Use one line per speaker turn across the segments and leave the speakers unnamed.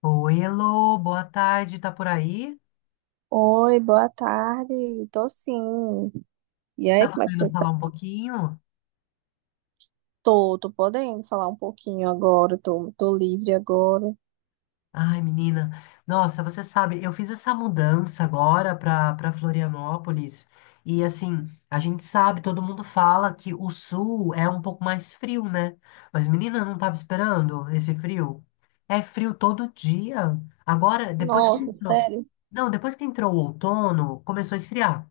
Oi, Elô, boa tarde, tá por aí?
Oi, boa tarde. Tô sim. E aí,
Tá
como é que
podendo
você tá?
falar um pouquinho?
Tô podendo falar um pouquinho agora. Tô livre agora.
Ai, menina, nossa, você sabe, eu fiz essa mudança agora para Florianópolis e assim, a gente sabe, todo mundo fala que o sul é um pouco mais frio, né? Mas menina, eu não tava esperando esse frio. É frio todo dia. Agora, depois que
Nossa,
entrou,
sério?
não, depois que entrou o outono, começou a esfriar,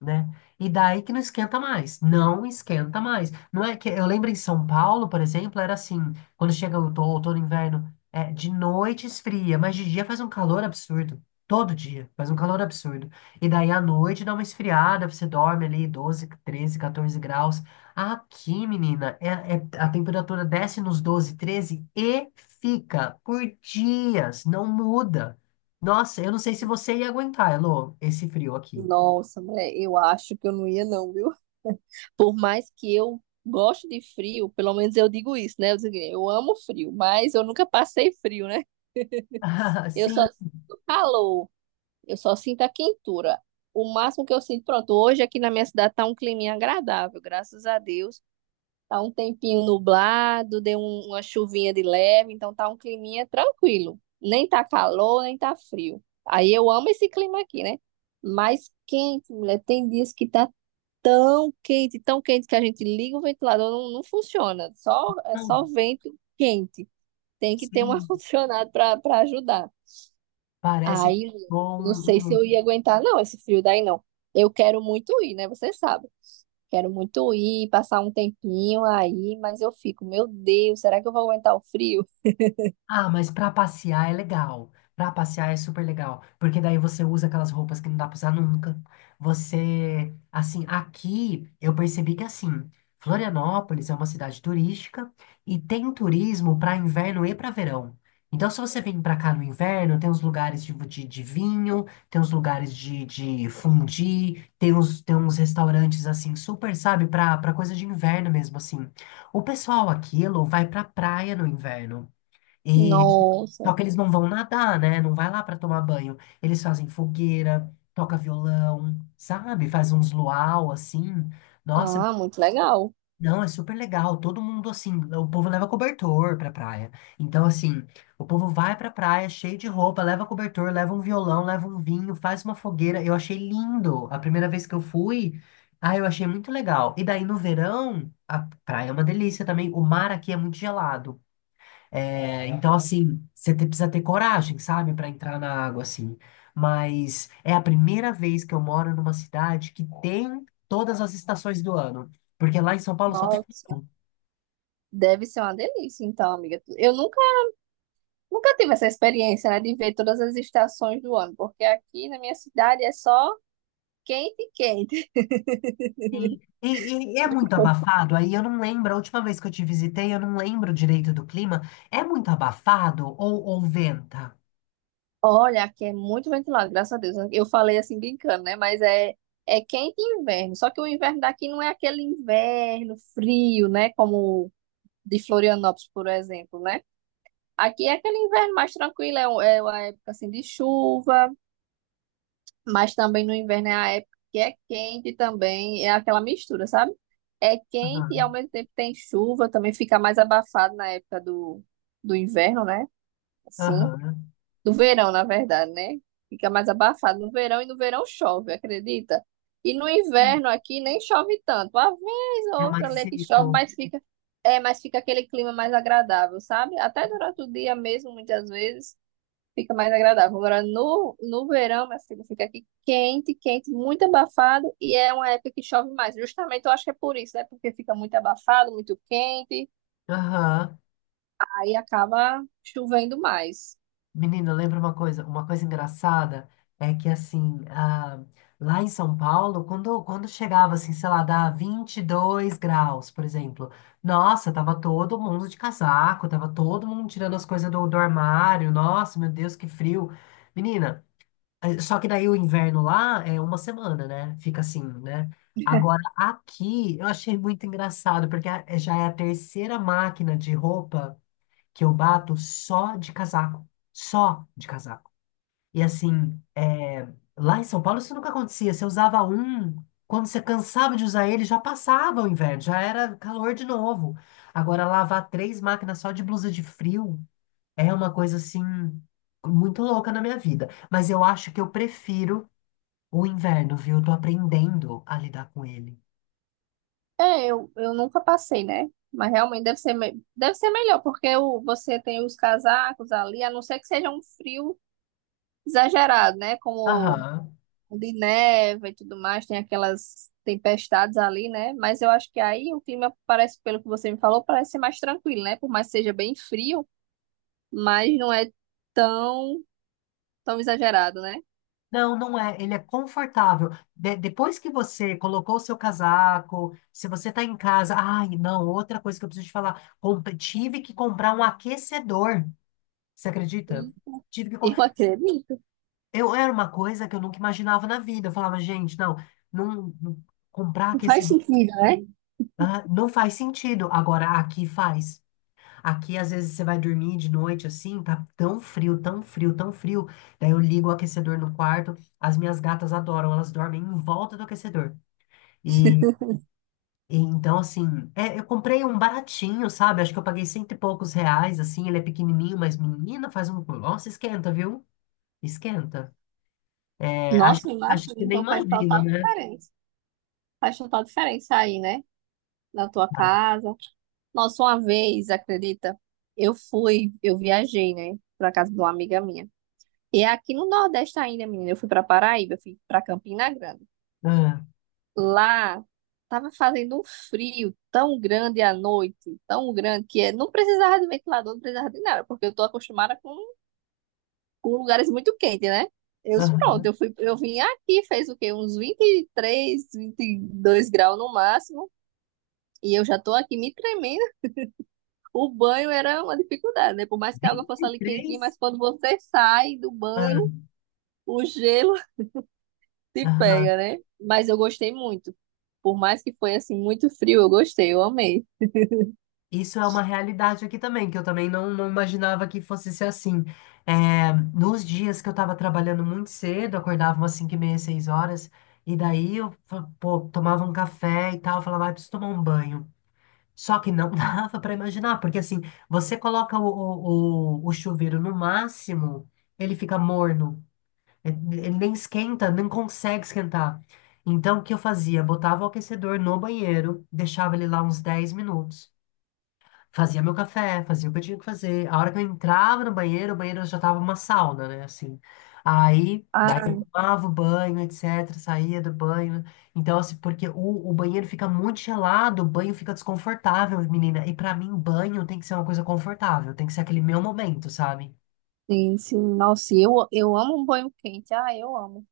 né? E daí que não esquenta mais, não esquenta mais. Não é que eu lembro em São Paulo, por exemplo, era assim, quando chega o outono, outono, inverno é, de noite esfria, mas de dia faz um calor absurdo. Todo dia faz um calor absurdo. E daí à noite dá uma esfriada, você dorme ali 12, 13, 14 graus. Aqui, menina, é, a temperatura desce nos 12, 13 e fica por dias, não muda. Nossa, eu não sei se você ia aguentar, Elô, esse frio aqui.
Nossa, mulher, eu acho que eu não ia não, viu? Por mais que eu goste de frio, pelo menos eu digo isso, né? Eu, digo, eu amo frio, mas eu nunca passei frio, né? Eu só
Sim,
sinto calor, eu só sinto a quentura. O máximo que eu sinto, pronto, hoje aqui na minha cidade tá um climinha agradável, graças a Deus. Tá um tempinho nublado, deu uma chuvinha de leve, então tá um climinha tranquilo. Nem tá calor, nem tá frio. Aí eu amo esse clima aqui, né? Mas quente, mulher, tem dias que tá tão quente que a gente liga o ventilador, não, não funciona. Só, é
não,
só vento quente. Tem que ter um
sim,
ar-condicionado pra ajudar.
parece que
Aí,
é
mulher,
bom.
não sei se eu ia aguentar, não, esse frio daí não. Eu quero muito ir, né? Você sabe. Quero muito ir, passar um tempinho aí, mas eu fico, meu Deus, será que eu vou aguentar o frio?
Ah, mas pra passear é legal. Pra passear é super legal, porque daí você usa aquelas roupas que não dá pra usar nunca. Você, assim, aqui eu percebi que assim, Florianópolis é uma cidade turística e tem turismo pra inverno e pra verão. Então, se você vem pra cá no inverno, tem uns lugares de vinho, tem uns lugares de fondue, tem uns restaurantes assim, super, sabe, pra, pra coisa de inverno mesmo, assim. O pessoal aqui, Elô, vai pra praia no inverno. E só
Nossa.
que eles não vão nadar, né? Não vai lá para tomar banho. Eles fazem fogueira, toca violão, sabe? Faz uns luau assim. Nossa,
Ah, muito legal.
não, é super legal. Todo mundo assim, o povo leva cobertor pra praia. Então assim, o povo vai pra praia cheio de roupa, leva cobertor, leva um violão, leva um vinho, faz uma fogueira. Eu achei lindo. A primeira vez que eu fui, ah, eu achei muito legal. E daí no verão, a praia é uma delícia também. O mar aqui é muito gelado. É, então, assim, precisa ter coragem, sabe, para entrar na água, assim. Mas é a primeira vez que eu moro numa cidade que tem todas as estações do ano. Porque lá em São Paulo só tem
Nossa.
verão.
Deve ser uma delícia, então, amiga. Eu nunca, nunca tive essa experiência, né, de ver todas as estações do ano, porque aqui na minha cidade é só quente e quente.
Sim. E é muito abafado. Aí eu não lembro, a última vez que eu te visitei, eu não lembro direito do clima. É muito abafado ou venta?
Olha, aqui é muito ventilado, graças a Deus. Eu falei assim brincando, né, mas é quente e inverno. Só que o inverno daqui não é aquele inverno frio, né, como de Florianópolis, por exemplo, né? Aqui é aquele inverno mais tranquilo, é, é uma época assim de chuva, mas também no inverno é a época que é quente também, é aquela mistura, sabe? É quente e ao
Aham.
mesmo tempo tem chuva, também fica mais abafado na época do inverno, né? Assim,
Aham.
do verão, na verdade, né? Fica mais abafado no verão e no verão chove, acredita? E no inverno aqui nem chove tanto, uma vez ou
É
outra ali
mais
é que chove,
seco.
mas fica aquele clima mais agradável, sabe? Até durante o dia mesmo, muitas vezes fica mais agradável. Agora, no verão, minha filha, fica aqui quente, quente, muito abafado, e é uma época que chove mais. Justamente, eu acho que é por isso, né? Porque fica muito abafado, muito quente,
Aham.
aí acaba chovendo mais.
Menina, lembra uma coisa engraçada é que assim, ah, lá em São Paulo, quando, quando chegava assim, sei lá, dá 22 graus, por exemplo, nossa, tava todo mundo de casaco, tava todo mundo tirando as coisas do, do armário, nossa, meu Deus, que frio. Menina, só que daí o inverno lá é 1 semana, né? Fica assim, né? Agora aqui eu achei muito engraçado, porque já é a 3.ª máquina de roupa que eu bato só de casaco, só de casaco. E assim, é, lá em São Paulo isso nunca acontecia. Você usava um, quando você cansava de usar ele, já passava o inverno, já era calor de novo. Agora, lavar 3 máquinas só de blusa de frio é uma coisa assim, muito louca na minha vida. Mas eu acho que eu prefiro o inverno, viu? Eu tô aprendendo a lidar com ele.
É, eu nunca passei, né? Mas realmente deve ser, deve ser melhor, porque você tem os casacos ali, a não ser que seja um frio exagerado, né? Como
Aham.
onde neva e tudo mais, tem aquelas tempestades ali, né? Mas eu acho que aí o clima parece, pelo que você me falou, parece ser mais tranquilo, né? Por mais que seja bem frio, mas não é tão, tão exagerado, né?
Não, não é. Ele é confortável. Depois que você colocou o seu casaco, se você tá em casa, ai, não, outra coisa que eu preciso te falar, tive que comprar um aquecedor. Você acredita? Tive que
E eu
comprar.
acredito.
Eu era uma coisa que eu nunca imaginava na vida. Eu falava, gente, não, não, não- comprar
Faz
aquecedor,
sentido, né?
ah, não faz sentido. Agora aqui faz. Aqui, às vezes, você vai dormir de noite assim, tá tão frio, tão frio, tão frio. Daí eu ligo o aquecedor no quarto. As minhas gatas adoram, elas dormem em volta do aquecedor. E, e então, assim, é, eu comprei um baratinho, sabe? Acho que eu paguei R$ 100 e poucos, assim. Ele é pequenininho, mas menina, faz um. Nossa, esquenta, viu? Esquenta. É, acho,
Nossa, imagina,
acho que você nem
então faz
imagina,
total
né?
diferença. Faz total diferença aí, né? Na tua casa. Nossa, uma vez, acredita? Eu fui, eu viajei, né? Pra casa de uma amiga minha. E é aqui no Nordeste ainda, menina, eu fui pra Paraíba, eu fui pra Campina Grande.
Ah,
Lá tava fazendo um frio tão grande à noite, tão grande, que não precisava de ventilador, não precisava de nada, porque eu tô acostumada com lugares muito quentes, né? Eu disse, pronto,
aham.
eu fui, eu vim aqui, fez o quê? Uns 23, 22 graus no máximo, e eu já tô aqui me tremendo. O banho era uma dificuldade, né? Por mais que a água
vinte
fosse
e
ali quentinha,
três
mas quando você sai do
Ah,
banho, o gelo se
aham.
pega, né? Mas eu gostei muito. Por mais que foi assim muito frio, eu gostei, eu amei.
Isso é uma realidade aqui também, que eu também não, não imaginava que fosse ser assim. É, nos dias que eu estava trabalhando muito cedo, acordava umas 5:30, 6 horas, e daí eu pô, tomava um café e tal, falava, ah, preciso tomar um banho. Só que não dava para imaginar, porque assim, você coloca o chuveiro no máximo, ele fica morno, ele ele nem esquenta, nem consegue esquentar. Então, o que eu fazia? Botava o aquecedor no banheiro, deixava ele lá uns 10 minutos. Fazia meu café, fazia o que eu tinha que fazer. A hora que eu entrava no banheiro, o banheiro já tava uma sauna, né? Assim. Aí, daí
Ah,
eu tomava o banho, etc. Saía do banho. Então, assim, porque o banheiro fica muito gelado, o banho fica desconfortável, menina. E pra mim, banho tem que ser uma coisa confortável, tem que ser aquele meu momento, sabe?
sim, sim. Nossa, eu amo um banho quente. Ah, eu amo.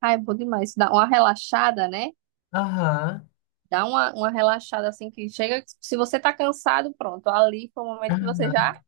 Ah, é bom demais. Dá uma relaxada, né?
Aham.
Dá uma relaxada assim que chega. Se você tá cansado, pronto. Ali foi o momento que você já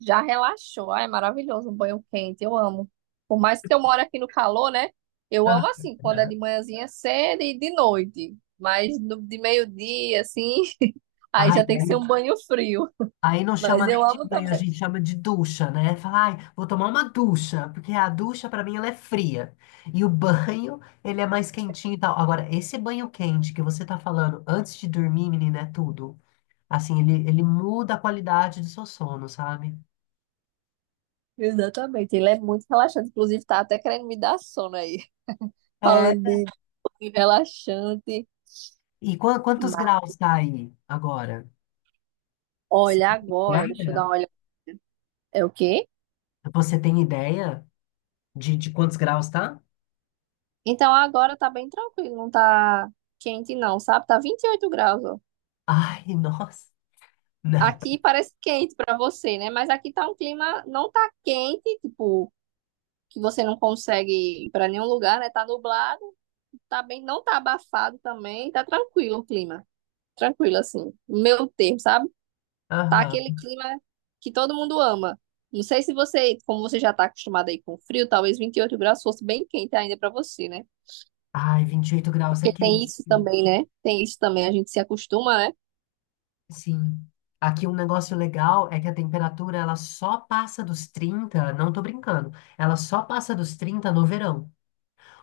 já relaxou. Ah, é maravilhoso um banho quente. Eu amo. Por mais que eu moro aqui no calor, né? Eu amo assim, quando é de
Aham.
manhãzinha cedo e de noite. Mas de meio-dia, assim, aí
Ai,
já tem que ser um banho frio.
aí não chama
Mas eu
nem de
amo
banho, a
também.
gente chama de ducha, né? Fala, ai, vou tomar uma ducha, porque a ducha pra mim ela é fria. E o banho, ele é mais quentinho e tal. Agora, esse banho quente que você tá falando antes de dormir, menina, é tudo. Assim, ele muda a qualidade do seu sono, sabe?
Exatamente. Ele é muito relaxante. Inclusive, tá até querendo me dar sono aí.
É,
Falando de banho relaxante.
e quantos
Mas
graus tá aí agora? Você
olha
tem
agora, deixa eu dar
ideia?
uma olhada. É o quê?
Você tem ideia de quantos graus tá?
Então agora tá bem tranquilo, não tá quente não, sabe? Tá 28 graus, ó.
Ai, nossa. Né?
Aqui parece quente para você, né? Mas aqui tá um clima, não tá quente, tipo, que você não consegue ir para nenhum lugar, né? Tá nublado, tá bem, não tá abafado também, tá tranquilo o clima. Tranquilo, assim, meu termo, sabe? Tá aquele
Aham.
clima que todo mundo ama. Não sei se você, como você já tá acostumado aí com frio, talvez 28 graus fosse bem quente ainda para você, né?
Ai, 28 graus é
Porque tem
quente.
isso também, né? Tem isso também, a gente se acostuma, né?
Sim. Aqui um negócio legal é que a temperatura ela só passa dos 30, não tô brincando, ela só passa dos 30 no verão.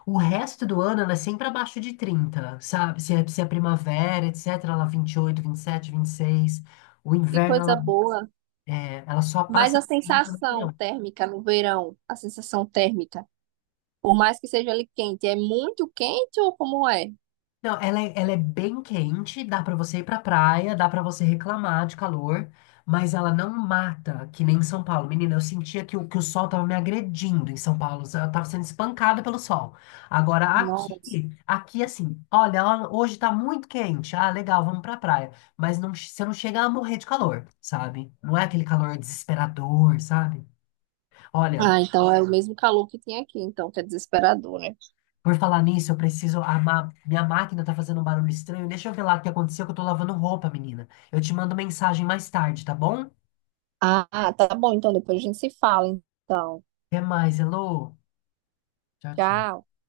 O resto do ano ela é sempre abaixo de 30, sabe? Se é, se é primavera, etc, ela 20 vinte e oito, 27, 26. O
Que
inverno
coisa
ela,
boa.
é, ela só
Mas
passa
a
dos 30 no
sensação
verão.
térmica no verão, a sensação térmica por mais que seja ali quente, é muito quente ou como é?
Não, ela é bem quente, dá pra você ir pra praia, dá pra você reclamar de calor, mas ela não mata, que nem em São Paulo. Menina, eu sentia que o sol tava me agredindo em São Paulo, eu tava sendo espancada pelo sol. Agora
Não.
aqui, aqui assim, olha, ó, hoje tá muito quente, ah, legal, vamos pra praia, mas não, você não chega a morrer de calor, sabe? Não é aquele calor desesperador, sabe? Olha,
Ah, então é o mesmo calor que tinha aqui, então, que é desesperador, né?
por falar nisso, eu preciso armar. Minha máquina tá fazendo um barulho estranho. Deixa eu ver lá o que aconteceu, que eu tô lavando roupa, menina. Eu te mando mensagem mais tarde, tá bom?
Ah, tá bom, então depois a gente se fala, então.
Até mais, hello. Tchau, tchau.
Tchau.